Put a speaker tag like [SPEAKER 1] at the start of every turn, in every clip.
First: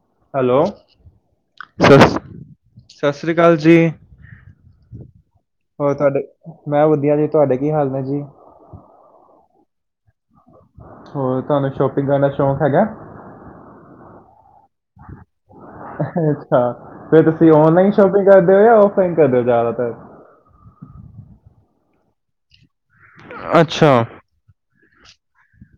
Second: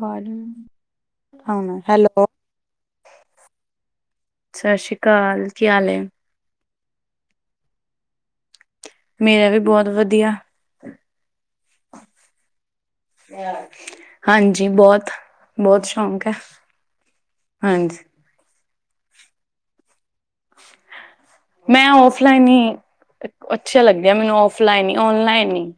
[SPEAKER 1] ਵਾਜ
[SPEAKER 2] ਹੈਲੋ,
[SPEAKER 1] ਆਣਾ
[SPEAKER 2] ਸਸ
[SPEAKER 1] ਹੈਲੋ
[SPEAKER 2] ਸਸ ਸ੍ਰੀ ਕਾਲ ਜੀ,
[SPEAKER 1] ਸਤਿ ਸ਼੍ਰੀ ਅਕਾਲ ਕੀ ਹਾਲ
[SPEAKER 2] ਹੋਰ
[SPEAKER 1] ਹੈ
[SPEAKER 2] ਤੁਆਡੇ ਮੈਂ ਵਧੀਆ ਜੀ, ਤੁਐਡੇ ਕੀ ਹਾਲ ਨੇ ਜੀ?
[SPEAKER 1] ਮੇਰਾ ਵੀ ਬੌਤ ਵਧੀਆ।
[SPEAKER 2] [inaudible] ਹੋਰ, ਤੁਹਾਨੂੰ ਸ਼ੋਪਿੰਗ ਕਰਨ ਦਾ ਸ਼ੌਕ ਹੈਗੈ?
[SPEAKER 1] ਹਾਂਜੀ ਬਹੁਤ ਬਹੁਤ ਸ਼ੌਕ ਹੈ
[SPEAKER 2] ਅੱਛਾ, ਫੇਰ ਤੁਸੀਂ ਔਨਲਾਈਨ
[SPEAKER 1] ਹਾਂਜੀ
[SPEAKER 2] ਸ਼ੋਪਿੰਗ ਕਰਦੇ ਔ ਯਾ ਔਫਲਾਈਨ ਕਰਦੇ ਔ ਜਾਦਾਤਰ?
[SPEAKER 1] ਮੈਂ ਔਫਲਾਈਨ ਹੀ, ਅ ਅੱਛਾ ਲੱਗਦੀ ਆ ਮੈਨੂੰ ਔਫ ਫਲਾਈਨੀ ਔਨਲਾਈਨ ਨੀ।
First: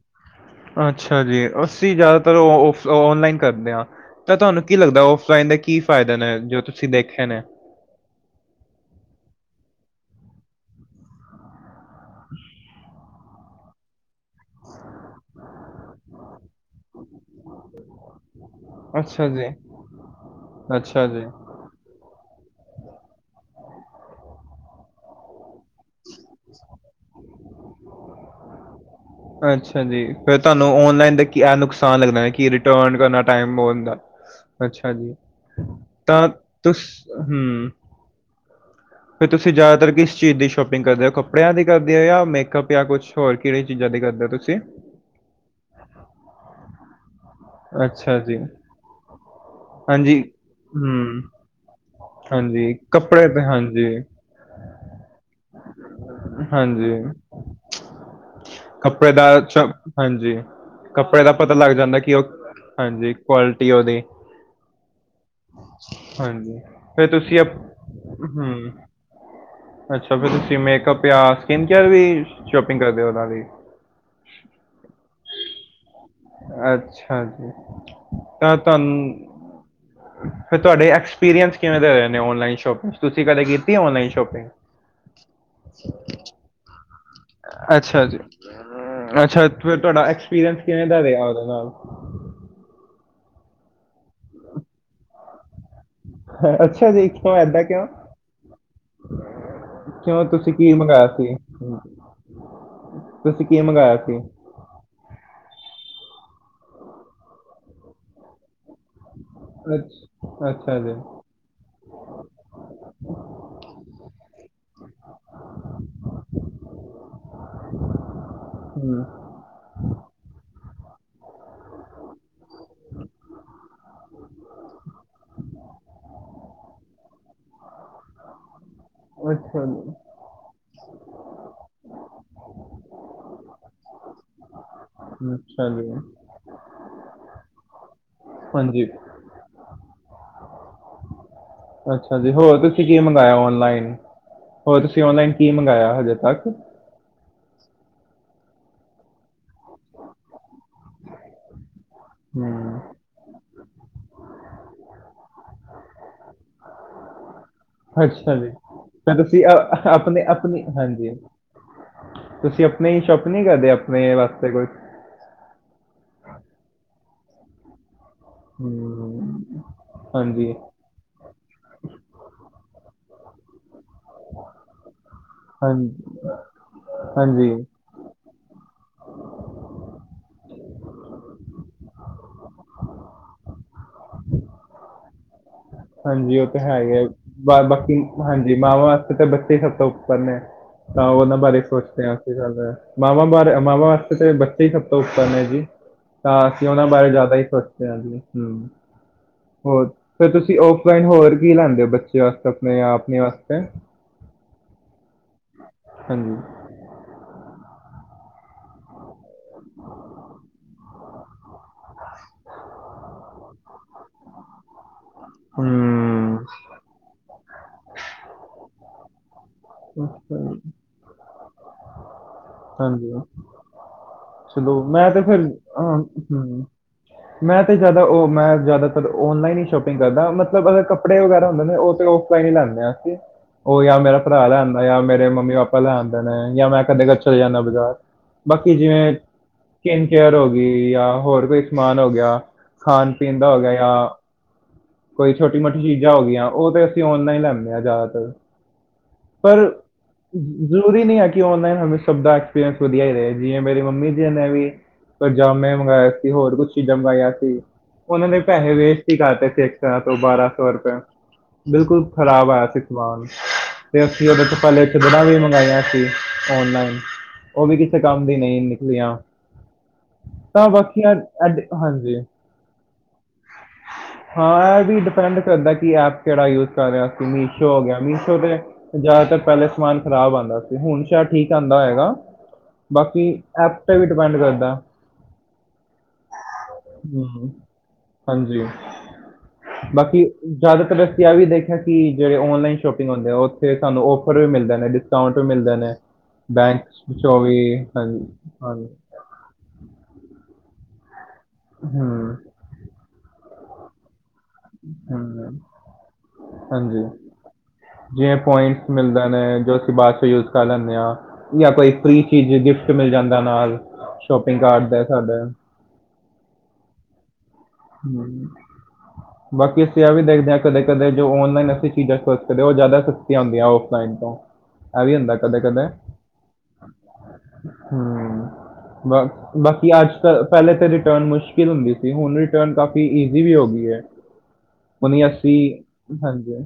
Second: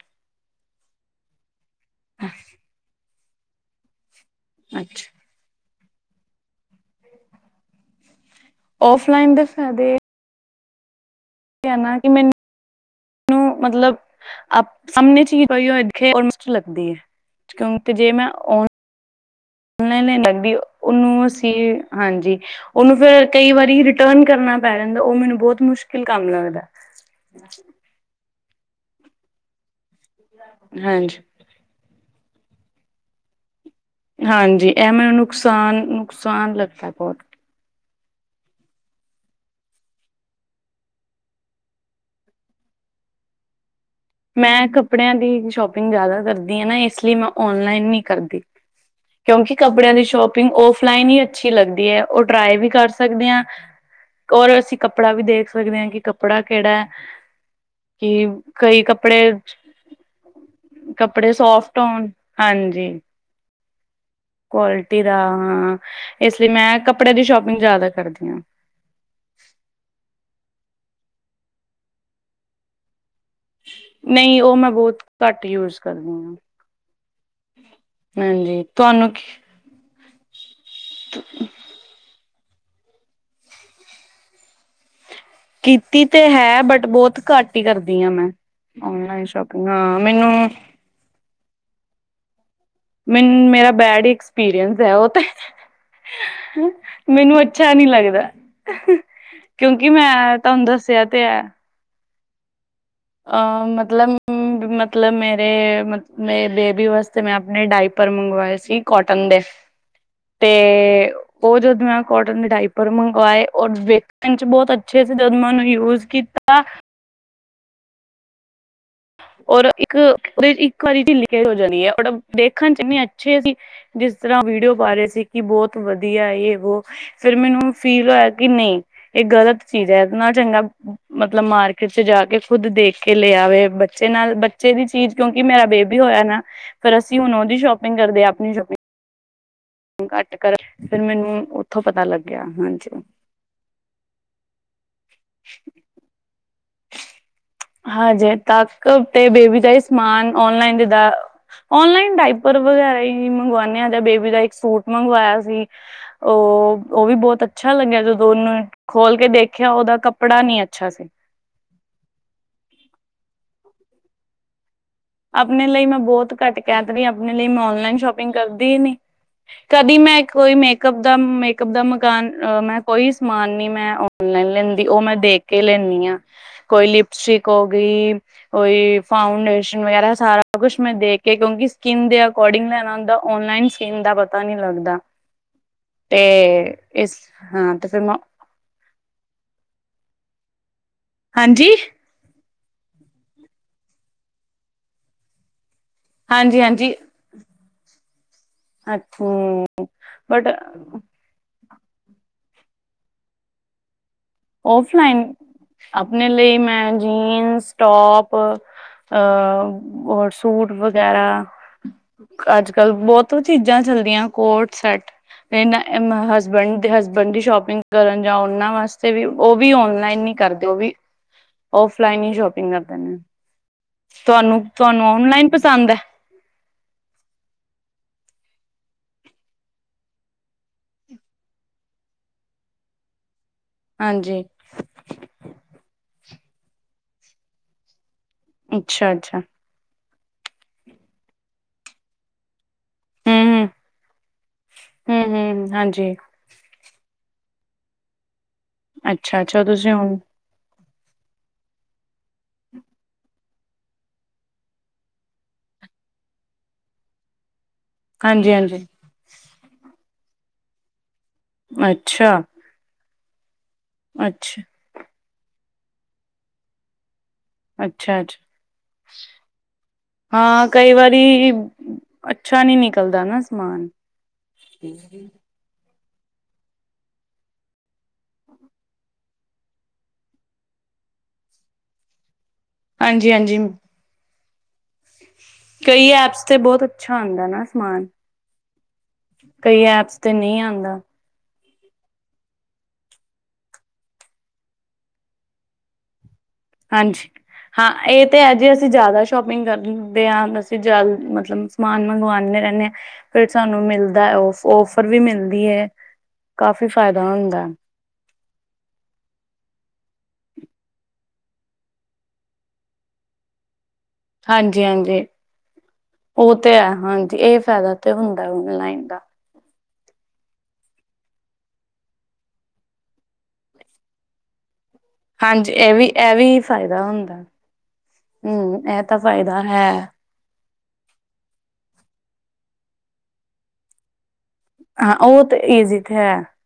[SPEAKER 2] ਅੱਛਾ ਜੀ ਅਸੀਂ ਜ਼ਿਆਦਾਤਰ ਔ ਔਫ ਔਨਲਾਈਨ ਕਰਨੇ ਆ ਤਾਂ ਤੁਹਾਨੂੰ ਕੀ ਲੱਗਦਾ
[SPEAKER 1] ਅੱਛਾ
[SPEAKER 2] ਔ ਫਲਾਈਨ ਦੇ ਕੀ ਫ਼ਾਇਦੇ ਨੇ, ਜੋ ਤੁਸੀਂ ਦੇਖੇ ਨੇ?
[SPEAKER 1] ਔਫਲਾਈਨ ਦੇ ਫੈਦੇ ਕਹਿਣਾ ਕਿ ਮੈ ਨੂੰ ਮਤਲਬ, ਆਪ ਸਾਹਮਣੇ ਚੀਜ਼ ਪਈ ਹੋਏ ਦਿਖੇ [unintelligible] ਲੱਗਦੀ ਏ। ਕਿਉਂਕਿ ਜੇ ਮੈਂ ਓਨ
[SPEAKER 2] ਅੱਛਾ ਜੀ।
[SPEAKER 1] [unintelligible] ਲੱਗਦੀ
[SPEAKER 2] ਅੱਛਾ
[SPEAKER 1] ਉਹਨੂੰ
[SPEAKER 2] ਜੀ।
[SPEAKER 1] ਉਹ ਸੀ ਹਾਂਜੀ, ਉਹਨੂੰ ਫਿਰ ਕਈ ਵਾਰੀ ਰਿਟਰਨ ਕਰਨਾ ਪੈ ਜਾਂਦਾ ਓ ਮੈਂਨੂੰ ਬਹੁਤ ਮੁਸ਼ਕਿਲ ਕੰਮ ਲੱਗਦਾ।
[SPEAKER 2] ਅੱਛਾ ਜੀ ਫਿਰ ਤੁਹਾਨੂੰ ਔਨਲਾਈਨ
[SPEAKER 1] ਹਾਂਜੀ
[SPEAKER 2] ਦੇ ਕੀ ਐ ਨੁਕਸਾਨ ਲੱਗਦਾ ਕਿ ਰਿਟਰਨ ਕਰਨਾ ਟਾਈਮ ਪੈ [unintelligible] ਦਾ।
[SPEAKER 1] ਹਾਂਜੀ ਇਹ
[SPEAKER 2] ਅੱਛਾ
[SPEAKER 1] ਮੈਨੂੰ
[SPEAKER 2] ਜੀ
[SPEAKER 1] ਨੁਕਸਾਨ
[SPEAKER 2] ਤਾਂ
[SPEAKER 1] ਨੁਕਸਾਨ
[SPEAKER 2] ਤੁੱਸ,
[SPEAKER 1] ਲੱਗਦਾ ਬਹੁਤ
[SPEAKER 2] ਹਮ। ਫਿਰ ਤੁਸੀਂ ਜ਼ਿਆਦਾਤਰ ਕਿਸ ਚੀਜ਼ ਦੀ ਸ਼ੋਪਿੰਗ ਕਰਦੇ ਹੋ ਕੱਪੜਿਆਂ ਦੀ ਕਰਦੇ ਹੋ, ਜਾਂ ਮੇਕਅਪ, ਜਾਂ ਕੁਛ ਹੋਰ ਕਿਹੜੀਆਂ ਚੀਜ਼ਾਂ ਦੀ ਕਰਦੇ ਹੋ ਤੁਸੀਂ
[SPEAKER 1] ਮੈਂ ਕੱਪੜਿਆਂ ਦੀ ਸ਼ੋਪਿੰਗ ਜਾਦਾ ਕਰਦੀ ਏ ਨਾ ਇਸ ਲਈ ਮੈਂ ਔਨਲਾਈਨ ਨੀ
[SPEAKER 2] ਅੱਛਾ ਜੀ
[SPEAKER 1] ਕਰਦੀ। ਕਿਉਂਕਿ ਕੱਪੜਿਆਂ ਦੀ
[SPEAKER 2] ਹਾਂਜੀ
[SPEAKER 1] ਸ਼ੋਪਿੰਗ ਔਫਲਾਈਨ
[SPEAKER 2] ਹੂੰ
[SPEAKER 1] ਹੀ ਅੱਛੀ ਲੱਗਦੀ ਏ ਔਰ ਟਰਾਈ ਵੀ ਕਰ ਸਕਦੇ ਆ।
[SPEAKER 2] ਜੀ।
[SPEAKER 1] ਔਰ ਅਸੀਂ ਕੱਪੜਾ ਵੀ ਦੇਖ ਸਕਦੇ ਆਂ ਕਿ ਕੱਪੜਾ ਕਿਹੜਾ।
[SPEAKER 2] ਹਾਂਜੀ
[SPEAKER 1] ਕੇਵ ਕਈ ਕੱਪ
[SPEAKER 2] ਤੁਹਾਡਾ [unintelligible] ਹਾਂਜੀ ਕੱਪੜੇ ਦਾ ਪਤਾ ਲੱਗ ਜਾਂਦਾ ਕਿ ਓ ਹਾਂਜੀ। ਕੁਆਲਿਟੀ ਉਹਦੀ
[SPEAKER 1] ਕੁਆਲਿਟੀ ਦਾ ਹੂੰ, ਇਸ ਲਈ
[SPEAKER 2] ਹਾਂਜੀ
[SPEAKER 1] ਮੈਂ
[SPEAKER 2] ਫਿਰ
[SPEAKER 1] ਕੱਪੜੇ ਦੀ
[SPEAKER 2] ਤੁਸੀਂ ਅਪ
[SPEAKER 1] ਸ਼ੋਪਿੰਗ ਜ਼ਿਆਦਾ ਕਰਦੀ ਆਂ।
[SPEAKER 2] ਹੂੰ ਅੱਛਾ, ਫਿਰ ਤੁਸੀਂ ਮੇਕਅਪ ਜਾਂ ਸਕਿੰਨ ਕੇਅਰ ਵੀ ਸ਼ੋਪਿੰਗ ਕਰਦੇ ਹੋ ਉਹਨਾਂ ਦੀ?
[SPEAKER 1] ਨਹੀਂ, ਓ ਮੈਂ ਬਹੁਤ ਘੱਟ ਯੂਜ ਕਰਦੀ ਆਂ।
[SPEAKER 2] ਅੱਛਾ ਜੀ। ਤਾਂ
[SPEAKER 1] ਤੁਹਾਨੂੰ
[SPEAKER 2] ਤਾਨੂੰ ਫਿਰ ਤੁਹਾਡੇ ਐਕਸਪੀਰੀਅੰਸ ਕਿਵੇਂ ਦੇ ਹੋਏ ਨੇ, ਔਨਲਾਈਨ ਸ਼ੋਪਿੰਗ? ਤੁਸੀਂ ਕਦੇ ਕੀਤੀ ਔਨਲਾਈਨ ਸ਼ੋਪਿੰਗ? [inaudible]
[SPEAKER 1] ਕੀਤੀ ਤੇ ਹੈ। ਬਟ, ਬਹੁਤ ਘੱਟ ਹੀ ਕਰਦੀ
[SPEAKER 2] ਅੱਛਾ
[SPEAKER 1] ਆਂ
[SPEAKER 2] ਜੀ
[SPEAKER 1] ਮੈਂ। ਔਨਲਾਈਨ
[SPEAKER 2] ਅੱਛਾ
[SPEAKER 1] ਸ਼ੋਪਿੰਗ
[SPEAKER 2] ਫਿਰ
[SPEAKER 1] ਹਾਂ,
[SPEAKER 2] ਤੁਹਾਡਾ
[SPEAKER 1] ਮੈਨੂੰ ਏ
[SPEAKER 2] ਐਕਸਪੀਰੀਅੰਸ ਕਿਵੇਂ ਦਾ ਰਿਹਾ ਉਹਦੇ ਨਾਲ?
[SPEAKER 1] ਮੈਨ, ਮੇਰਾ ਬੈਡ ਇਕਸਪੀਰੀਅੰਸ ਐ ਉਹ ਤੇ। ਹੂੰ,
[SPEAKER 2] ਅੱਛਾ ਜੀ ਕਿਉਂ
[SPEAKER 1] ਨੀਓ
[SPEAKER 2] ਐਦਾਂ
[SPEAKER 1] ਅੱਛਾ
[SPEAKER 2] ਕਿਉਂ
[SPEAKER 1] ਨੀ ਲੱਗਦਾ। ਕਿਉਂਕਿ
[SPEAKER 2] ਕਿਉਂ
[SPEAKER 1] ਮੈਂ
[SPEAKER 2] ਤੁਸੀਂ
[SPEAKER 1] ਤਾਨੂੰ
[SPEAKER 2] ਕੀ
[SPEAKER 1] ਦੱਸਿਆ
[SPEAKER 2] ਮੰਗਾਇਆ
[SPEAKER 1] ਤੇ
[SPEAKER 2] ਸੀ
[SPEAKER 1] ਐ।
[SPEAKER 2] ਹਮ,
[SPEAKER 1] ਆ,
[SPEAKER 2] ਤੁਸੀਂ ਕੀ ਮੰਗਾਇਆ ਸੀ
[SPEAKER 1] ਮਤਲਬ-ਮਤ ਮਤਲਬ, ਮੇਰੇ ਮਤ ਮੈਂ ਬੇਬੀ ਵਾਸਤੇ ਮੈਂ ਆਪਣੇ ਡਾਇਪਰ ਮੰਗਵਾਏ ਸੀ, ਕੋਟਨ ਦੇ।
[SPEAKER 2] ਅੱਛ- ਅੱਛਾ ਜੀ
[SPEAKER 1] ਤੇ ਓ ਜੱਦ ਮੈਂ ਕੋਟਨ ਦੇ ਡਾਇਪਰ ਮੰਗਵਾਏ, ਔਰ ਵੇਖਣ 'ਚ ਬਹੁਤ ਅੱਛੇ ਸੀ। ਜੱਦ ਮੈਂ ਉਹਨੂੰ ਯੂਜ਼ ਕੀ ਆ
[SPEAKER 2] ਹੂੰ
[SPEAKER 1] ਔਰ ਇੱਕ ਉਹਦੇ ਇੱਕ ਵਾਰੀ ਲੀਕ ਹੋ ਜਾਂਦੀ ਏ। ਔ, ਵੇਖਣ 'ਚ ਇੰਨੇ ਅੱਛੇ ਸੀ। ਜਿਸ ਤਰ੍ਹਾਂ ਵੀਡੀਓ ਪਾ ਰਹੇ ਸੀ ਕਿ ਬਹੁਤ ਵਧੀਆ, ਏ-ਵੋ। ਫਿਰ ਮੈਂਨੂੰ ਫੀਲ ਹੋਇਆ ਕੀ ਨਹੀਂ, ਇਹ ਗ਼ਲਤ
[SPEAKER 2] ਅੱਛਾ
[SPEAKER 1] ਚੀਜ਼
[SPEAKER 2] ਜੀ
[SPEAKER 1] ਐ। ਇਹਦੇ ਨਾਲ ਚੰਗਾ ਮਤਲਬ ਮਾਰਕੀਟ 'ਚ ਜਾ ਕੇ ਖੁੱਦ ਦੇਖ ਕੇ ਲੈ ਆਵੇ। ਬ ਚ ਬੱਚੇ ਨਾਲ। ਬੱਚੇ ਦੀ ਚੀਜ਼, ਕਿਉਂਕਿ ਮੇਰਾ
[SPEAKER 2] ਅੱਛਾ ਜੀ
[SPEAKER 1] ਬੇਬੀ ਹੋਇਆ ਨਾ, ਫਿਰ ਅਸੀਂ ਹੁਣ ਉਹਦੀ ਸ਼ੋਪਿੰਗ ਕਰਦੇ ਆਂ। ਆਪਣੀ ਸ਼ੋਪਿੰਗ
[SPEAKER 2] ਹਾਂਜੀ
[SPEAKER 1] ਘੱਟ ਕਰ। ਫਿਰ ਮੈਂਨੂੰ
[SPEAKER 2] ਅੱਛਾ ਜੀ। ਹੋਰ ਤੁਸੀਂ ਕੀ ਮੰਗਾਇਆ ਔਨਲਾਈਨ? ਹੋਰ ਤੁਸੀਂ ਔਨਲਾਈਨ ਕੀ ਮੰਗਾਇਆ ਹਜੇ ਤੱਕ?
[SPEAKER 1] ਹਜੇ ਤੱਕ ਤੇ ਬੇਬੀ ਦੇ ਸਮਾਨ ਔਨਲਾਈਨ ਜਿੱਦਾਂ, ਔਨਲਾਈਨ ਡਾਇਪਰ
[SPEAKER 2] ਹਮ,
[SPEAKER 1] ਵਗੈਰਾ ਈ। ਈ ਮੰਗਵਾਣੇ ਆ। ਜਾਂ ਬੇਬੀ ਦਾ ਇੱਕ ਸੂਟ ਮੰਗਵਾਇਆ ਸੀ, ਔ- ਔਵੀ ਬੋਤ ਅੱ ਅੱਛਾ ਲੱਗਿਆ। ਜਦੋਂ
[SPEAKER 2] ਅੱਛਾ ਜੀ
[SPEAKER 1] ਉਹਨੂੰ
[SPEAKER 2] ਤਾਂ
[SPEAKER 1] ਖੋਲ ਕੇ
[SPEAKER 2] ਤੁਸੀਂ
[SPEAKER 1] ਦੇਖਿਆ
[SPEAKER 2] ਅ-
[SPEAKER 1] ਉਹਦਾ
[SPEAKER 2] ਆਪਣੇ
[SPEAKER 1] ਕੱਪੜਾ ਨੀ
[SPEAKER 2] ਆਪਣੀ
[SPEAKER 1] ਅੱਛਾ ਸੀ।
[SPEAKER 2] ਹਾਂਜੀ ਤੁਸੀਂ ਆਪਣੀ ਲਈ ਸੋਪਿੰਗ ਨੀ ਕਰਦੇ, ਆਪਣੇ ਵਾਸਤੇ ਕੋਈ?
[SPEAKER 1] ਆਪਣੇ ਲਈ ਮੈਂ ਬਹੁਤ ਘੱਟ ਕਹਿ ਤ ਰਹੀ ਆਪਣੇ ਲਈ ਮੈਂ ਔਨਲਾਈਨ ਸ਼ੋਪਿ ਪਿੰਗ ਕਰਦੀ ਨੀ,
[SPEAKER 2] ਹਮ,
[SPEAKER 1] ਕਦੀ ਮੈਂ
[SPEAKER 2] ਹਾਂਜੀ
[SPEAKER 1] ਕੋਈ ਮੇ ਕਪ ਦਾ, ਮੇਕਅਪ ਦਾ ਮਕਾਨ, ਅ ਮੈਂ ਕੋਈ ਸਮਾਨ ਨੀ ਮੈਂ ਔ ਓਨਲਾਈਨ ਨੀ ਲੈਂਦੀ, ਓਹ ਮੈਂ ਦੇਖ ਕੇ ਲੈਂਨੀ
[SPEAKER 2] ਹਾਂਜੀ
[SPEAKER 1] ਆਂ ਕੋਈ ਲਿਪਸਟਿਕ
[SPEAKER 2] ਹਾਂਜੀ
[SPEAKER 1] ਹੋ ਗ ਈ ਕੋਈ ਫਾਉੰਡੇਸ਼ ਵਗਰਾ ਸਾਰਾ ਕੁਛ ਮੈਂ ਦੇਖ ਕੇ ਕਿਉਂਕਿ ਸਕਿੰਨ ਦੇ ਅਕੋਰਡਿੰਗ ਲੈਨਾ ਹੁੰਦਾ, ਔਨਲਾਈਨ ਸਕਿੰਨ ਦਾ ਪਤਾ ਨੀ ਲੱਗਦਾ। ਤੇ
[SPEAKER 2] ਹਾਂਜੀ, ਉਹ ਤਾਂ ਹੈ ਹੀ ਹੈ,
[SPEAKER 1] ਇਸ
[SPEAKER 2] ਯਾ
[SPEAKER 1] ਹਾਂ ਤੇ
[SPEAKER 2] ਬਾਕੀ
[SPEAKER 1] ਫਿਰ ਮੈਂ
[SPEAKER 2] ਹਾਂਜੀ! ਜੀ ਮਾਵਾਂ ਵਾਸਤੇ ਤਾਂ ਬੱਚੇ ਸਭ ਤੋਂ ਉੱਪਰ ਨੇ, ਤਾਂ ਉਹਨਾਂ ਬਾਰੇ
[SPEAKER 1] ਹਾਂਜੀ
[SPEAKER 2] ਸੋਚਦੇ ਹਾਂ। ਸਹੀ ਗੱਲ ਹੈ। ਮਾਵਾਂ ਬਾਰੇ, ਮਾਵਾਂ ਵਾਸਤੇ ਤੇ ਬੱਚੇ ਈ ਸਭ ਤੋਂ ਉੱਪਰ ਨੇ ਜੀ। ਤਾਂ
[SPEAKER 1] ਹਾਂਜੀ
[SPEAKER 2] ਅਸੀਂ ਉਹਨਾਂ
[SPEAKER 1] ਹਾਂਜੀ
[SPEAKER 2] ਬਾਰੇ ਜ਼ਿਆਦਾ ਹੀ ਸੋਚਦੇ ਹਾਂ ਜੀ, ਹੂੰ
[SPEAKER 1] ਅੱ
[SPEAKER 2] ਹੋਰ, ਫਿਰ ਤੁਸੀਂ ਔਫਲਾਈਨ ਹੋਰ ਕੀ ਲੈਂਦੇ ਓ ਬੱਚੇ ਵਾਸਤੇ, ਆਪਣੇ-ਆਪਨੇ ਵਾਸਤੇ?
[SPEAKER 1] ਔਫਲਾਈਨ? ਆਪਣੇ
[SPEAKER 2] ਹਾਂਜੀ
[SPEAKER 1] ਲਈ ਮੈਂ ਜੀੰਸ, ਟੋਪ ਅ ਓਰ ਸੂਟ ਵਗੈਰਾ ਅੱਜ ਕੱਲ ਬਹੁਤ ਚੀਜ਼ਾਂ ਚੱਲਦੀਆਂ ਕੋਡ-ਸੈਟ ਇੰਨਾਂ- ਇੰਨਾ
[SPEAKER 2] ਹਮ
[SPEAKER 1] ਹਸਬੈਂਡ ਦੇ ਹਸਬੈਂਡ ਦੀ ਸ਼ੋਪਿੰਗ ਕਰਨ ਜਾਂ ਓਹਨਾਂ ਵਾਸਤੇ ਉਹ ਵੀ ਓਨਲਾਈਨ ਨੀ ਕਰਦੇ ਓਵੀ, ਓਫਲਾਈਨ ਹੀ ਸ਼ੋਪਿੰਗ ਕਰਦੇ
[SPEAKER 2] ਹਾਂਜੀ
[SPEAKER 1] ਨੇ। ਤੁਹਾਨੂੰ
[SPEAKER 2] ਚਲੋ
[SPEAKER 1] ਤੁਹਾਨੂੰ
[SPEAKER 2] ਮੈਂ ਤੇ ਫੇਰ,
[SPEAKER 1] ਔਨਲਾਈਨ
[SPEAKER 2] ਅ
[SPEAKER 1] ਪਸੰਦ ਹੈ
[SPEAKER 2] ਹੂੰ ਮੈਂ ਤੇ ਜਿਆਦਾ ਓਹ ਮੈਂ ਜਿਆਦਾਤਰ ਔਨਲਾਈਨ ਹੀ ਸ਼ੋਪਿੰਗ ਕਰਦਾ, ਮਤਲਬ ਅਗਰ ਕੱਪੜੇ ਵਗੈਰਾ ਹੁੰਦੇ ਨੇ ਓਹ ਚਲੋ ਓਹ ਕੋਈ ਨੀ ਲੈਂਦੇ ਅਸੀਂ। ਓਹ ਯਾਂ ਮੇਰਾ
[SPEAKER 1] ਹਾਂਜੀ
[SPEAKER 2] ਭਰਾ ਲੈ ਆਂਦਾ ਜਾਂ ਮੇਰੇ ਮੰਮੀ ਪਾਪਾ ਲੈ ਆਂਦੇ ਨੇ, ਯਾਂ ਮੈਂ ਕਦੇ- ਕਦੇ ਚਲੇ ਜਾਂਨਾ ਬਾਜਾਰ। ਬਾਕੀ
[SPEAKER 1] ਅੱਛਾ
[SPEAKER 2] ਜਿਵੇਂ
[SPEAKER 1] ਅੱਛਾ
[SPEAKER 2] ਸਕਿੱਨ ਕੇਅਰ ਹੋ ਗਈ ਯਾਂ ਹੋਰ ਕੋਈ ਸਮਾਨ ਹੋ ਗਿਆ, ਖਾਣ ਪੀਣ ਦਾ
[SPEAKER 1] ਹਮ
[SPEAKER 2] ਹੋ ਗਿਆ ਯਾਂ
[SPEAKER 1] ਹਮ ਹਮ
[SPEAKER 2] ਕੋਈ ਛੋਟੀ
[SPEAKER 1] ਹਮ
[SPEAKER 2] ਮੋਟੀ
[SPEAKER 1] ਹਾਂਜੀ
[SPEAKER 2] ਚੀਜਾਂ ਹੋ ਗਈਆਂ, ਓਹ ਤੇ ਅਸੀਂ ਔਨਲਾਈਨ ਲੈਂਦੇ ਆ ਜਿਆਦਾਤਰ।
[SPEAKER 1] ਅੱਛਾ-ਅੱਛਾ, ਤੁਸੀਂ ਹੁਣ
[SPEAKER 2] ਜ਼ਰੂਰੀ ਨੀ ਹੈ ਕਿ ਔਨਲਾਈਨ ਹਮੇਸ਼ਾ ਸਭ ਦਾ ਐਕਸਪੀਰੀਅੰਸ ਵਧੀਆ ਹੀ ਰਹੇ ਜਿਵੇ ਮੇਰੀ ਮੰਮੀ ਜਿਵੇ ਮੇਂ ਵੀ ਪਜਾਮੇ ਮੰਗਵਾਆ ਸੀ, ਹੋਰ ਕੁਛ ਚੀਜ਼ਾਂ ਮੰਗਾਇਂਆ ਸੀ। ਉਹਨਾਂ ਨੇ
[SPEAKER 1] ਹਾਂਜੀ
[SPEAKER 2] ਪੈਹੇ
[SPEAKER 1] ਹਾਂਜੀ
[SPEAKER 2] ਵੇਸਟ ਹੀ ਕਰਤੇ ਸੀ ਇੱਕ ਸਾਰਾਂ ਸੌ ਬਾਰਾਂ ਸੌ ਰੁਪਏ। ਬਿਲਕੁਲ
[SPEAKER 1] ਅੱਛਾ
[SPEAKER 2] ਖ਼ਰਾਬ ਆਇਆ ਸੀ ਸਮਾਨ ਤੇ ਅਸੀਂ ਓਹਦੇ ਤੋਂ
[SPEAKER 1] ਅੱਛਾ
[SPEAKER 2] ਪਹਿਲੇ ਚੰਦਰਾ ਵੀ ਮੰਗਾਈਆਂ ਸੀ ਔਨਲਾਈਨ। ਉਹ ਵੀ
[SPEAKER 1] ਅੱਛਾ
[SPEAKER 2] ਕਿਸੇ ਕੰਮ
[SPEAKER 1] ਅੱਛਾ
[SPEAKER 2] ਦੀ ਨੀ ਨਿਕਲੀਆਂ,
[SPEAKER 1] ਹਾਂ
[SPEAKER 2] ਤਾਂ
[SPEAKER 1] ਕਈ
[SPEAKER 2] ਬਾਕੀਆਂ
[SPEAKER 1] ਵਾਰੀ
[SPEAKER 2] ਐਡ ਹਾਂਜੀ।
[SPEAKER 1] ਅੱਛਾ ਨੀ ਨਿਕਲਦਾ ਨਾ ਸਮਾਨ?
[SPEAKER 2] ਹਾਂ ਇਹ ਵੀ ਡਿਪੈਂਡ ਕਰਦਾ ਕਿ ਐਪ ਕਿਹੜਾ ਯੂਜ ਕਰ ਰਿਹੇ ਅਸੀਂ ਮੀਸ਼ੋ ਹੋ ਗਿਆ, ਮੀਸ਼ੋ ਤੇ ਜ਼ਿਆਦਾਤਰ ਪਹਿਲੇ ਸਮਾਨ ਖ਼ਰਾਬ ਆਦਾ ਸੀ, ਹੁਣ ਸ਼ਾਇਦ ਠੀਕ ਆਦਾ ਹੈਗਾ। ਬਾਕੀ
[SPEAKER 1] ਹਾਂਜੀ ਹਾਂਜੀ
[SPEAKER 2] ਐਪ ਤੇ ਵੀ ਡਿਪੈਂਡ ਕਰਦਾ।
[SPEAKER 1] ਕਈ ਐਪਸ ਤੇ ਬਹੁਤ ਅੱਛਾ ਆਂਦਾ ਆ
[SPEAKER 2] ਹੂੰ
[SPEAKER 1] ਨਾ ਸਮਾਨ।
[SPEAKER 2] ਹਾਂਜੀ
[SPEAKER 1] ਕਈ ਐਪਸ ਤੇ ਨੀ ਆਂਦਾ।
[SPEAKER 2] ਤੇ ਇਹ ਵੀ ਦੇਖਿਆ ਕੀ ਜਿਹੜੇ ਔਨਲਾਈਨ ਸ਼ੋਪਿੰਗ ਹੁੰਦੇ ਆ, ਉੱਥੇ ਸਾਨੂੰ ਔਫਰ ਵੀ ਮਿਲਦੇ ਨੇ, ਡਿਸਕਾਊਂਟ ਵੀ ਮਿਲਦੇ ਨੇ ਬੈਂਕ
[SPEAKER 1] ਹਾਂਜੀ।
[SPEAKER 2] ਚੋਂ ਵੀ
[SPEAKER 1] ਹਾਂ ਇਹ ਤੇ ਹੈ ਜੇ
[SPEAKER 2] ਹਾਂਜੀ-ਹਾਂਜੀ।
[SPEAKER 1] ਅਸੀਂ ਜ਼ਿਆਦਾ ਸ਼ੋਪਿੰਗ ਕਰਦੇ ਹਾਂ ਅਸੀਂ ਜਲ, ਮਤਲਬ ਸਮਾਨ
[SPEAKER 2] ਹੂੰ
[SPEAKER 1] ਮੰਗਵਾਂਦੇ ਰਹਿੰਨੇ ਆਂ। ਫਿਰ ਸਾਨੂੰ ਮਿਲਦਾ ਔਫ-ਔਫਰ ਵੀ
[SPEAKER 2] ਹੂੰ
[SPEAKER 1] ਮਿਲਦੀ ਏ, ਕਾਫੀ ਫਾਇਦਾ ਹੁੰਦਾ।
[SPEAKER 2] ਜਵੇ ਪੁਆਇੰਟਸ ਮਿਲਦੇ ਨੇ, ਜੋ ਅਸੀਂ ਬਾਅਚੋ ਯੂਜ਼ ਕਰ ਲੈਂਦੇ ਹਾਂ। ਜਾਂ ਕੋਈ ਫ੍ਰੀ ਚੀਜ਼, ਗਿਫਟ ਮਿਲ ਜਾਂਦਾ ਨਾਲ। ਸ਼ਾਪਿੰਗ ਕਾਰਡ ਦਾ
[SPEAKER 1] ਹਾਂਜੀ-ਹਾਂਜੀ,
[SPEAKER 2] ਸਾਡੇ
[SPEAKER 1] ਓ ਤੇ ਹੈ ਹਾਂਜੀ, ਇਹ ਫਾਇਦਾ ਤੇ
[SPEAKER 2] ਹੂੰ
[SPEAKER 1] ਹੁੰਦਾ ਓਨਲਾਈਨ ਦਾ।
[SPEAKER 2] ਬਾਕੀ ਅਸੀਂ ਇਹ ਵੀ ਦੇਖਦੇ ਹਾਂ ਕਦੇ- ਕਦੇ ਜੋ ਔਨਲਾਈਨ ਅਸੀਂ ਚੀਜ਼ਾਂ ਸੋਚ ਦੇ ਉਹ ਜ਼ਿਆਦਾ ਸਸਤੀਆਂ ਹੁੰਦੀਆਂ ਔਫਲਾਈਨ ਤੋਂ। ਇਹ ਵੀ ਹੁੰਦਾ ਕਦੇ
[SPEAKER 1] ਹਾਂਜੀ,
[SPEAKER 2] ਕਦੇ
[SPEAKER 1] ਇਹ ਵੀ-ਇਹ ਵੀ, ਫਾਇਦਾ ਹੁੰਦਾ।
[SPEAKER 2] ਹੂੰ,
[SPEAKER 1] ਹਮ ਇਹ ਤਾਂ
[SPEAKER 2] ਬ
[SPEAKER 1] ਫਾਇਦਾ
[SPEAKER 2] -ਬਾਕੀ
[SPEAKER 1] ਹੈ।
[SPEAKER 2] ਆਜ ਪਹਿਲੇ ਤੇ ਰਿਟਰਨ ਮੁਸ਼ਕਿਲ ਹੁੰਦੀ ਸੀ, ਹੁਣ ਰਿਟਰਨ ਕਾਫੀ ਈਜ਼ੀ ਵੀ ਹੋ ਗਈ ਐ।
[SPEAKER 1] ਹਾਂ
[SPEAKER 2] ਹੁਣ
[SPEAKER 1] ਉਹ
[SPEAKER 2] ਅਸੀਂ,
[SPEAKER 1] ਤੇ ਈਜ਼ੀ ਤੇ ਹੈ
[SPEAKER 2] ਹਾਂਜੀ,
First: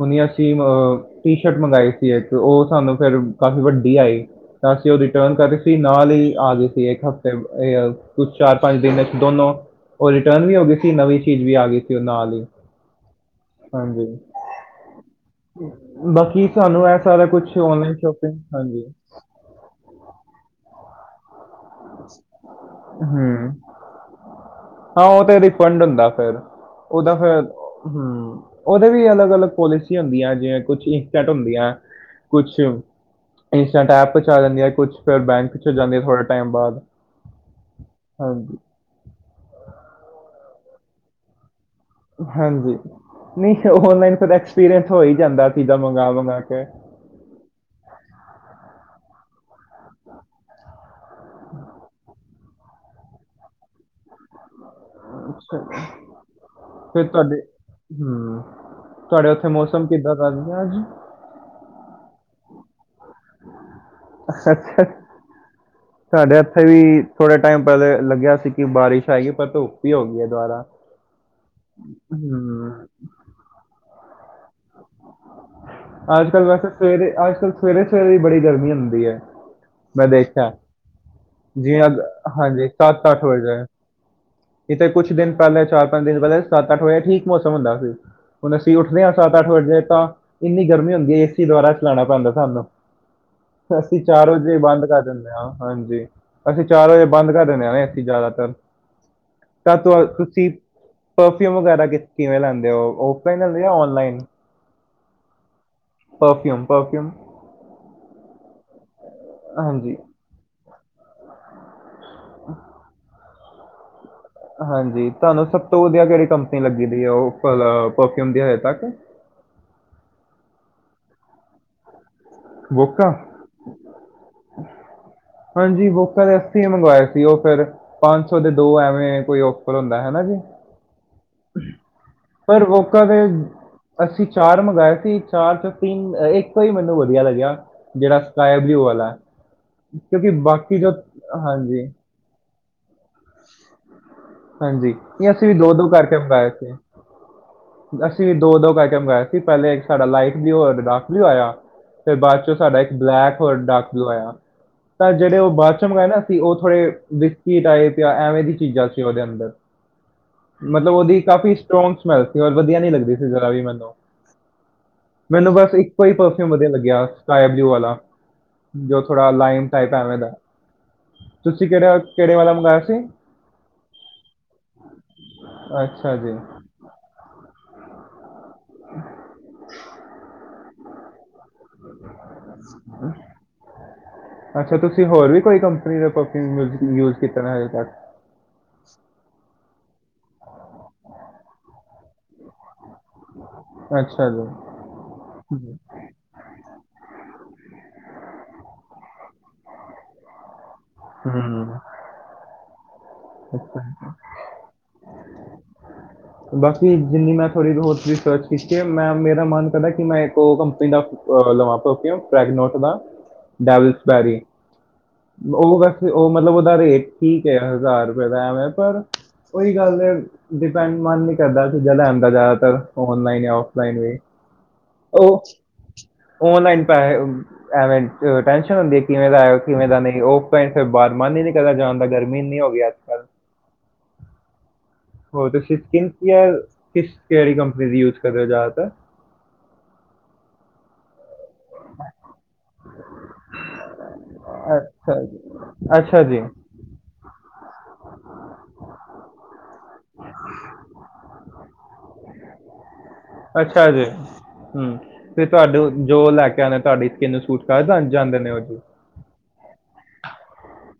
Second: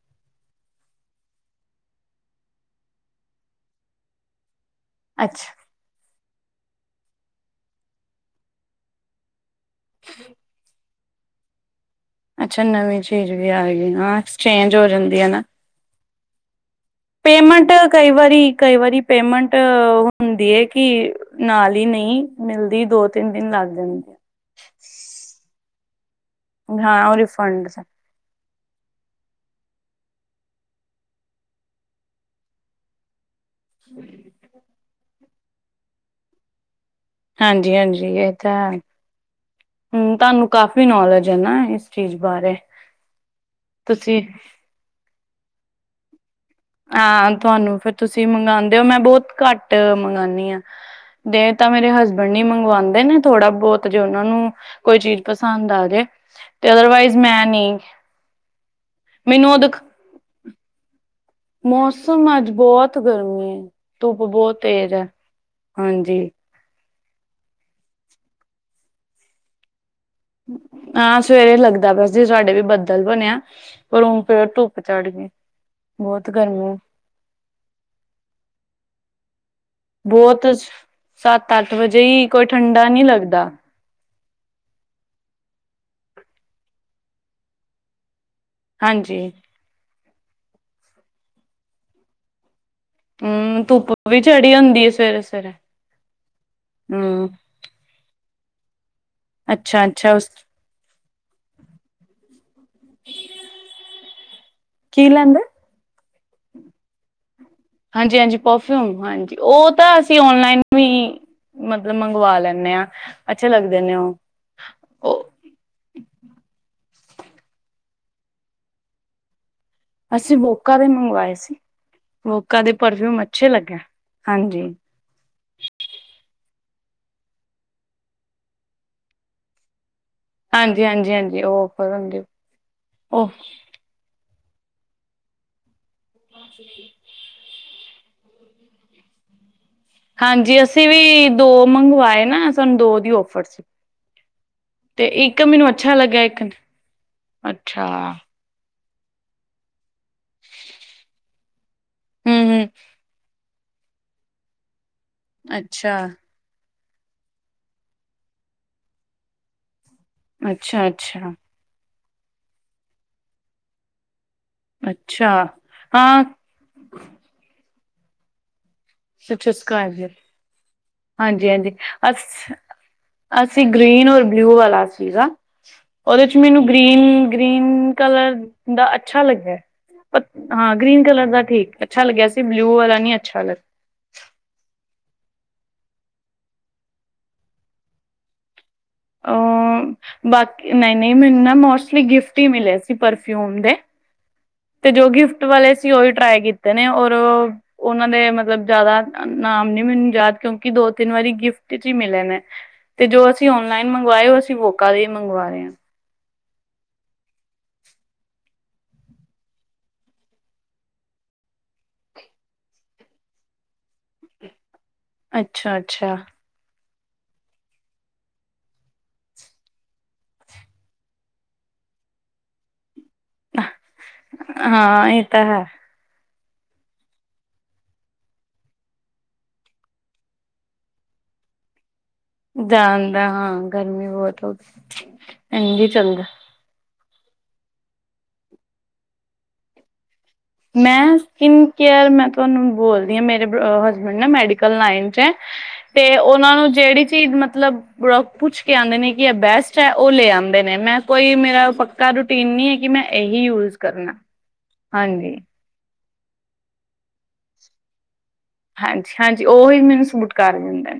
[SPEAKER 2] ਹੁਣ ਅਸੀਂ ਅ ਟੀ ਸ਼ਰਟ ਮੰਗਈ ਸੀ ਇੱਕ ਉਹ ਸਾਨੂੰ ਫਿਰ ਕਾਫੀ ਵੱਡੀ ਆਈ, ਤਾਂ ਅਸੀਂ ਉਹ ਰਿਟਰਨ
[SPEAKER 1] ਅੱਛਾ।
[SPEAKER 2] ਕਰ ਤੇ ਨਾਲ ਹੀ ਆ ਗਈ ਸੀ ਇੱਕ ਹਫ਼ਤੇ ਏ, ਕੁਛ ਚਾਰ -ਪੰਜ ਦਿਨ ਵਿੱਚ ਦੋਨੋ ਉ ਰਿਟਰਨ ਵੀ ਹੋ ਗਈ ਸੀ ਨਵੀਂ ਚੀਜ਼ ਵੀ ਆ ਗੀ
[SPEAKER 1] ਅੱਛਾ ਨਵੀਂ ਚੀਜ਼ ਵੀ ਆ ਗਈ,
[SPEAKER 2] ਹਾਂਜੀ
[SPEAKER 1] ਹਾ ਐਕਸਚੇਂਜ ਹੋ ਜਾਂਦੀ ਏ ਨਾ
[SPEAKER 2] ਬਾਕੀ ਸਾਨੂੰ ਏ ਸਾਰਾ ਕੁਛ ਔਨਲਾਈਨ ਸ਼ੋਪਿੰਗ, ਹਾਂਜੀ।
[SPEAKER 1] ਪੇਮਂਟ ਹੁੰਦੀ ਐ ਕੀ ਨਾਲ ਈ ਨਈ ਮਿਲਦੀ ਦੋ- ਤਿੰਨ
[SPEAKER 2] ਹੂੰ
[SPEAKER 1] ਦਿਨ ਲੱਗ ਜਾਂਦੇ ਆ।
[SPEAKER 2] ਹਾਂ ਉ ਤੇ ਰਿਫੰਡ ਹੁੰਦਾ ਫੇਰ,
[SPEAKER 1] ਹਾਂ
[SPEAKER 2] ਉਦਾ
[SPEAKER 1] ਉਹ
[SPEAKER 2] ਫਿਰ
[SPEAKER 1] ਰਿਫੰਡ
[SPEAKER 2] ਹੂੰ ਉਦੇ ਵੀ ਅਲੱਗ-ਅਲੱਗ ਪੋਲਿਸੀ ਹੁੰਦੀਆਂ ਜਿਵੇਂ ਕੁਛ ਸੇਟ ਹੁੰਦੀਆਂ ਕੁਛ ਇੰਸਟੈਂਟ ਐਪ 'ਚ ਆ ਜਾਂਦੀ ਆਂ, ਕੁਛ ਫੇਰ ਬੈਂਕ 'ਚ ਜਾਂਦੀ, ਥੋੜ੍ਹੇ ਟਾਈਮ ਬਾਦ
[SPEAKER 1] ਹਾਂਜੀ-ਹਾਂਜੀ, ਏ ਤੇ ਹੈ, ਹੂੰ ਤਾਨੂੰ ਕਾਫੀ ਨੌਲੇਜ ਏ, ਨਾ ਇਸ ਚੀਜ਼ ਬਾਰੇ
[SPEAKER 2] ਹਾਂਜੀ, ਨਹੀਂ ਓਨਲਾਈਨ
[SPEAKER 1] ਤੁਸੀਂ
[SPEAKER 2] ਐਕਸਪੀਰੀਅੰਸ ਹੋ ਈ ਜਾਂਦਾ ਪੀਜ਼ਾ, ਮੰਗਾ-ਮੰਗਾ ਕੇ
[SPEAKER 1] ਆ, ਤੁਆਨੂੰ ਫੇਰ ਤੁਸੀਂ ਮੰਗਾਉਂਦੇ ਓ, ਮੈਂ ਬੋਤ ਘੱਟ ਟ ਮੰਗਾਣੀ ਆ, ਦੇ ਤਾਂ ਮੇਰੇ ਹਸਬ ਨੀ ਮੰਗਵਾਂਦੇ ਨੇ, ਥੋੜਾ ਬੋਤ ਜੇ ਓਨਾਂ ਨੂੰ ਕੋਈ ਚੀਜ਼
[SPEAKER 2] ਅੱਛਾ
[SPEAKER 1] ਪਸੰਦ ਆ ਜੇ, ਤੇ ਅਦਰਵਾਈਜ਼ ਮੈਂ ਨੀ
[SPEAKER 2] ਤੁਆਡੇ, ਉੱਥੇ ਮੌਸਮ ਕਿੱਦਾਂ ਦਾ ਸੀ ਅੱਜ?
[SPEAKER 1] ਮੌਸਮ, ਅੱਜ ਬੋਤ ਗਰਮੀ ਏ, ਧੁੱਪ ਬੋਤ ਤੇਜ਼ ਐ। ਹਾਂਜੀ
[SPEAKER 2] ਕਈ ਥੋੜੇ ਟੇਮ ਪੇਲੇ ਲੱਗਿਆ ਸੀ, ਕਿ ਬਾਰਿਸ਼ ਆਏਗੀ, ਪਰ ਧੁੱਪ ਈ ਹੋ ਗਈ ਐ।
[SPEAKER 1] ਅ ਸਵੇਰੇ ਲੱਗਦਾ ਪਿਆ ਸੀ, ਸਾਡੇ ਵੀ
[SPEAKER 2] ਹਮ
[SPEAKER 1] ਬੱਦਲ ਬਣਿਆ ਪਰ ਹੁਣ ਫੇਰ, ਧੁੱਪ ਚੜਗੀ।
[SPEAKER 2] ਅੱਜ ਕੱਲ, ਵੈਸੇ ਸਵੇਰੇ, ਅੱਜ ਕੱਲ ਸਵੇਰੇ-ਸਵੇਰੇ ਈ ਬੜੀ ਗਰਮੀ ਹੁੰਦੀ ਐ ਮੈਂ
[SPEAKER 1] ਬਹੁਤ
[SPEAKER 2] ਦੇਖਿਆ,
[SPEAKER 1] ਸੱਤ ਅੱਠ
[SPEAKER 2] ਜੀ ਅ
[SPEAKER 1] ਵਜੇ ਹੀ ਕੋਈ
[SPEAKER 2] ਹਾਂਜੀ
[SPEAKER 1] ਠੰਡਾ ਨਹੀਂ
[SPEAKER 2] ਸੱਤ, ਅੱਠ
[SPEAKER 1] ਲੱਗਦਾ
[SPEAKER 2] ਵਜੇ ਇਥੇ ਕੁਛ ਦਿਨ ਪੈਹਲੇ ਚਾਰ, ਪੰਜ ਦਿਨ ਪੈਹਲੇ, ਸੱਤ, ਅੱਠ ਵਜੇ ਠੀਕ ਮੌਸਮ ਹੁੰਦਾ ਸੀ ਹੁਣ ਅਸੀਂ ਉੱਠਨੇ ਆਂ,
[SPEAKER 1] ਹਾਂਜੀ
[SPEAKER 2] ਸੱਤ, ਅੱਠ ਵਜੇ ਤਾਂ ਏਨੀ ਗਰਮੀ ਹੁੰਦੀ ਏ, ਏਸੀ ਦੁਵਾਰਾ ਚਲਾਣਾ ਪੈਂਦਾ ਸਾਨੂੰ
[SPEAKER 1] ਹਮ ਧੁੱਪ
[SPEAKER 2] ਅਸੀਂ
[SPEAKER 1] ਵੀ
[SPEAKER 2] ਚਾਰ
[SPEAKER 1] ਚੜੀ
[SPEAKER 2] ਵਜੇ
[SPEAKER 1] ਹੁੰਦੀ
[SPEAKER 2] ਬੰਦ
[SPEAKER 1] ਹੈ
[SPEAKER 2] ਕਰ
[SPEAKER 1] ਸਵੇਰੇ
[SPEAKER 2] ਦੇਨੇ ਆਂ,
[SPEAKER 1] ਸਵੇਰੇ
[SPEAKER 2] ਹਾਂਜੀ, ਅਸੀਂ ਚਾਰ ਵਜੇ
[SPEAKER 1] ਹਮ
[SPEAKER 2] ਬੰਦ ਕਰ ਦੇਂਨੇ ਆਂ ਨਾ ਜ਼ਿਆਦਾਤਰ ਤਾਂ
[SPEAKER 1] ਅੱਛਾ
[SPEAKER 2] ਤਵ
[SPEAKER 1] ਅੱਛਾ ਉਸ
[SPEAKER 2] ਤੁਸੀਂ ਪਰਫਿਊਮ ਵਗੈਰਾ ਕਿਵੇਂ ਲੈਂਦੇ ਓ, ਓਫਲਾਈਨ ਲੈਂਦੇ ਓ, ਜਾਂ ਔਨਲਾਈਨ?
[SPEAKER 1] ਕੀ ਲੈਂਦੇ?
[SPEAKER 2] ਪਰਫਿਊਮ-ਪਰਫਿਊਮ
[SPEAKER 1] ਹਾਂਜੀ-ਹਾਂਜੀ, ਪਰਫਿਊਮ ਹਾਂਜੀ, ਓ
[SPEAKER 2] ਹਾਂਜੀ
[SPEAKER 1] ਤਾਂ ਅਸੀਂ ਓਨਲਾਈਨ ਵੀ ਮਤਲਬ ਮੰਗਵਾ ਲੈਂਨੇ ਆਂ, ਅੱਛੇ ਲੱਗਦੇ ਨੇ ਓ
[SPEAKER 2] ਹਾਂਜੀ, ਤੁਆਨੂੰ ਸਭ ਤੋਂ ਵਦੀਆ ਕੇੜੀ ਕੰਪਨੀ ਲੱਗਦੀ ਏ, ਓਹ ਅ ਪਰਫਿਊਮ ਦੀ ਹਜੇ ਤੱਕ?
[SPEAKER 1] ਅਸੀਂ ਵੋਕਾ ਦੇ ਮੰਗਵਾਏ ਸੀ, ਵੋਕਾ ਦੇ ਪਰਫਿਊਮ ਅੱਛੇ ਲੱਗੇ। ਹਾਂਜੀ
[SPEAKER 2] ਹਾਂਜੀ, ਵੋਕਾਂ ਦੇ ਅੱਸੀਂ ਮੰਗਵਾਏ ਸੀ, ਓ ਫੇਰ ਪੰਜ ਸੌ ਦੇ ਦੋ, ਐਵੇਂ ਕੋਈ ਓਪਰ ਹੁੰਦਾ, ਹੈਨਾ ਜੀ
[SPEAKER 1] ਹਾਂਜੀ, ਹਾਂਜੀ, ਹਾਂਜੀ ਓ ਆਫ਼ਰ ਹੁੰਦੇ
[SPEAKER 2] ਪਰ ਵੋਕਾ ਦੇ
[SPEAKER 1] ਉਹ
[SPEAKER 2] ਅਸੀਂ ਚਾਰ ਮੰਗਾਏ ਸੀ। ਚਾਰ ਚ ਤਿੰਨ ਇੱਕੋ ਹੀ, ਮੈਨੂੰ ਵਧੀਆ ਲੱਗ ਆ, ਜੇੜਾ ਸਕਾਏ ਬਲਿਊ ਵਾਲਾ ਕਿਉਂਕਿ
[SPEAKER 1] ਹਾਂਜੀ,
[SPEAKER 2] ਬਾਕੀ
[SPEAKER 1] ਅਸੀਂ
[SPEAKER 2] ਜੋ
[SPEAKER 1] ਵੀ ਦੋ
[SPEAKER 2] ਹਾਂਜੀ
[SPEAKER 1] ਮੰਗਵਾਏ ਨਾ, ਸਾਨੂੰ ਦੋ ਦੀ ਔਫਰ ਸੀ।
[SPEAKER 2] ਹਾਂਜੀ,
[SPEAKER 1] ਤੇ ਇੱਕ
[SPEAKER 2] ਅਸੀਂ ਵੀ
[SPEAKER 1] ਮੈਨੂੰ
[SPEAKER 2] ਦੋ-ਦੋ
[SPEAKER 1] ਅੱਛਾ
[SPEAKER 2] ਕਰਕੇ
[SPEAKER 1] ਲੱਗਿਆ ਇੱਕ
[SPEAKER 2] ਮੰਗਾਏ ਸੀ।
[SPEAKER 1] ਅੱਛਾ
[SPEAKER 2] ਅਸੀਂ ਦੋ-ਦੋ ਕਰਕੇ ਕੇ ਮੰਗਾਏ ਸੀ, ਪੇਲੇ ਇੱਕ ਸਾਡਾ ਲਾਈਟ ਬਲੂ ਹੋਰ ਡਾਰਕ ਬਲੂ ਆਇਆ ਫੇਰ
[SPEAKER 1] ਹੂੰ
[SPEAKER 2] ਬਾਦ ਚੋਂ
[SPEAKER 1] ਹੂੰ
[SPEAKER 2] ਸਾਡਾ ਇੱਕ ਬਲੈਕ ਹੋਰ ਡਾਰਕ ਬਲੂ ਆਯਾ ਏ, ਜੇੜੇ ਓ, ਬਾਅਦ ਚੋਂ
[SPEAKER 1] ਅੱਛਾ।
[SPEAKER 2] ਮੰਗਾਏ ਨਾ ਓ ਥੋੜੇ ਬਿਸਕਿਟ ਆਏ ਪਿਆ, ਐਵੇਂ ਦੀ ਚੀਜ਼ਾਂ ਸੀ ਓਦੇ ਅੰਦਰ
[SPEAKER 1] ਅੱਛਾ
[SPEAKER 2] ਮਤਲਬ ਓਦੀ
[SPEAKER 1] ਅੱਛਾ
[SPEAKER 2] ਕਾਫ਼ੀ ਸਟਰੋਂਗ ਸਮੈਲ ਸੀ। ਔਰ ਵਧੀਆ ਨੀ ਲੱਗਦੀ ਸੀ। ਜ਼ਰਾ ਵੀ ਮੈਨੂੰ
[SPEAKER 1] ਅੱਛਾ
[SPEAKER 2] ਮੈਨੂੰ ਬਸ ਇੱਕੋ ਈ
[SPEAKER 1] ਹਾਂ
[SPEAKER 2] ਪਰਫਿਊਮ ਵਧੀਆ ਲੱਗਿਆ। ਸਕਾਈ ਬਲੂ ਵਾਲਾ ਜੋ ਥੋੜਾ ਲਾਈਮ ਟਾਈਪ ਹੈਵੇ ਦਾ,
[SPEAKER 1] ਹਾਂਜੀ
[SPEAKER 2] ਤੁਸੀਂ
[SPEAKER 1] ਹਾਂਜੀ
[SPEAKER 2] ਕੇੜਾ
[SPEAKER 1] ਅਸ
[SPEAKER 2] ਕੇੜੇ ਵਾਲਾ ਮੰਗਾਇਆ ਸੀ?
[SPEAKER 1] ਅਸੀਂ ਗ੍ਰੀਨ ਔਰ ਬਲਿਊ ਵਾਲਾ ਸੀਗਾ।
[SPEAKER 2] ਅੱਛਾ
[SPEAKER 1] ਉਦੇ
[SPEAKER 2] ਜੀ
[SPEAKER 1] ਚ ਮੈਨੂੰ ਗ੍ਰੀਨ-ਗ੍ਰੀਨ, ਕਲਰ ਦਾ ਅੱਛਾ ਲੱਗੇਆ ਪਤ ਹਾਂ, ਗ੍ਰੀਨ ਕਲਰ ਦਾ ਠੀਕ, ਅੱਛਾ ਲੱਗਿਆ ਸੀ। ਬਲਿਊ ਵਾਲਾ ਨੀ ਅੱਛਾ ਲੱਗ
[SPEAKER 2] ਅੱਛਾ, ਤੁਸੀਂ ਹੋਰ ਵੀ ਕੋਈ ਕੰਪਨੀ ਦੇ ਪਰਫੁਯੂਮ ਯੂਜ-ਯੂਸ ਕੀਤੇ ਨਾ ਹਜੇ ਤਕ?
[SPEAKER 1] ਅ, ਬਾਕੀ ਨਈ-ਨਈ ਮੈਨੂੰ ਨਾ, ਮੋਸਟਲੀ ਗਿਫਟ ਹੀ ਮਿਲੇ ਸੀ, ਪਰਫਿਊਮ ਦੇ।
[SPEAKER 2] ਅੱਛਾ ਜੀ।
[SPEAKER 1] ਤੇ ਜੋ ਗਿਫਟ ਵਾਲੇ ਸੀ ਓ। ਟਰਾਈ ਕੀਤੇ ਨੇ ਔਰ ਓਨਾਂ ਦੇ ਮਤਲਬ ਜਿਆਦਾ ਨਾਮ ਨੀ ਮੈਨੂੰ ਯਾਦ ਕਿਉਂਕਿ ਦੋ ਤਿੰਨ ਵਾਰੀ
[SPEAKER 2] ਹੂੰ
[SPEAKER 1] ਗਿਫਟ ਇੱਚ ਈ ਮਿਲੇ ਨੇ ਤੇ ਜੋ ਅਸੀ ਓਨਲਾਈਨ ਮੰਗਵਾਏ ਓ ਅਸੀਂ ਵੋਕਾ ਦੇ ਈ ਮੰਗਵਾ ਰੇ ਆਂ।
[SPEAKER 2] ਬਾਕੀ ਜਿੰਨੀ ਮੈਂ ਥੋੜੀ ਹੋਰ ਰਿਸਰਚ ਕੀਤੀ ਐ ਮੈਂ ਮੇਰਾ ਮਨ ਕਰਦੈ ਕਿ ਮੈਂ ਏੱਕ ਓ ਕੰਪਨੀ ਦਾ ਅ ਲਵਾਂ [unintelligible] ਨੋਟ ਦਾ ਡੈਵਿਸ ਬੈਰੀ
[SPEAKER 1] ਹਾਂ ਅੱਛਾ
[SPEAKER 2] ਓ ਵੈਸੇ
[SPEAKER 1] ਅੱਛਾ
[SPEAKER 2] ਓ ਮਤਲਬ ਓਦਾ ਰੇਟ ਠੀਕ ਐ, ਹਜਾਰ ਫੇਰ ਐਵੇਂ ਕਰ ਓਈ ਗੱਲ ਐ ਡਿਪੈਂਡ ਮਨ ਨੀ ਕਰਦਾ ਚੀਜਾਂ ਲੈਣ ਦਾ ਜ਼ਿਆਦਾਤਰ ਔਨਲਾਈਨ, ਔਫਲਾਈਨ ਵੀ।
[SPEAKER 1] ਹਾਂ ਇਹ
[SPEAKER 2] ਓ
[SPEAKER 1] ਤਾਂ ਹੈ
[SPEAKER 2] ਔਨਲਾਈਨ ਪੈਹੇ ਐਵੇਂ ਅ ਟੈਂਸ਼ਨ ਹੁੰਦੀ ਏ ਕਿਵੇਂ ਦਾ ਐ ਓ, ਕਿਵੇਂ ਦਾ ਨਹੀਂ। ਓ [unintelligible] ਫੇਰ ਬਾਦ ਮਨ ਹੀ ਨੀ ਕਰਦਾ ਜਾਨ ਦਾ ਗਰਮ ਮੀਂ ਨੀਂ ਹੋ ਗਿਆ
[SPEAKER 1] ਦਾ ਹਾਂ ਗਰਮੀ ਬੋਤ ਹੋ ਗਈ
[SPEAKER 2] ਹੋਰ ਤੁਸੀ
[SPEAKER 1] ਇੰਝ
[SPEAKER 2] ਸਕਿਨ
[SPEAKER 1] ਚੱਲਦਾ
[SPEAKER 2] ਕੇਅਰ ਕਿਸ ਕੇੜੀ ਕੰਪਨੀ ਦੀ ਯੂਜ ਕਰ ਰਏ ਓ ਜਿਆਦਾਤਰ?
[SPEAKER 1] ਮੈਂ ਸਕਿਨ ਕੇਅਰ ਮੈਂ ਤੁਆਨੂੰ ਬੋਲਦੀ ਆਂ ਮੇਰੇ ਬ੍ਰ ਅ ਹਸਬੈਂਡ ਨਾ ਮੈਡੀਕਲ ਲਾਈਨ 'ਚ
[SPEAKER 2] ਅੱਛਾ
[SPEAKER 1] ਐਂ
[SPEAKER 2] ਜੀ
[SPEAKER 1] ਤੇ
[SPEAKER 2] ਅੱਛਾ ਜੀ
[SPEAKER 1] ਓਨਾਂ ਨੂੰ ਕੇੜੀ ਚੀਜ ਮਤਲਬ ਬੜੋ ਪੁੱਛ ਕੇ ਆਂਦੇ ਨੇ ਕਿ ਐ ਬੈਸਟ ਐ ਓ ਲੇ ਆਂਦੇ ਨੇ। ਮੈਂ ਕੋਈ ਮੇਰਾ ਪੱਕਾ ਰੁ ਟੀਨ ਨੀ ਐ ਕਿ ਮੈਂ ਏਹੀ ਯੂਜ ਕਰਨਾ। ਹਾਂਜੀ।
[SPEAKER 2] ਤੁਆਡੂੰ ਜੋ ਲੈ ਕੇ ਆਂਦੇ ਤੁਆਡੀ ਸਕਿੰਨ ਨੂੰ ਸੂਟ ਕਰ ਜਾਂਦ ਜਾਂਦੇ ਨੇ? ਜੀ
[SPEAKER 1] ਹਾਂਜੀ, ਹਾਂਜੀ ਓਹੀ ਮੇਨੂੰ ਸੁਟ ਕਰ ਜਾਂਦੈ।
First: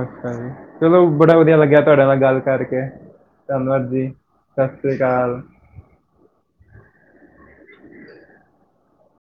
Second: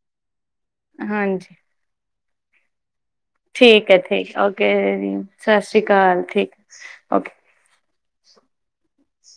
[SPEAKER 2] ਅੱਛਾ ਜੀ। ਚਲੋ ਬੜਾ
[SPEAKER 1] ਹਾਂਜੀ
[SPEAKER 2] ਵਧੀਆ ਲੱਗੇਆ ਤੁਆਡੇ ਨਾਲ ਗੱਲ ਕਰਕੇ। ਧੰਨਵਾਦ
[SPEAKER 1] ਠੀਕ ਐ,
[SPEAKER 2] ਜੀ
[SPEAKER 1] ਠੀਕ। ਓਕੇ
[SPEAKER 2] ਸਤਿ ਸ਼੍ਰੀ
[SPEAKER 1] [unintelligible]
[SPEAKER 2] ਅਕਾਲ
[SPEAKER 1] ਸਸ ਸ੍ਰੀ ਕਾਲ, ਠੀਕ। ਓਕੇ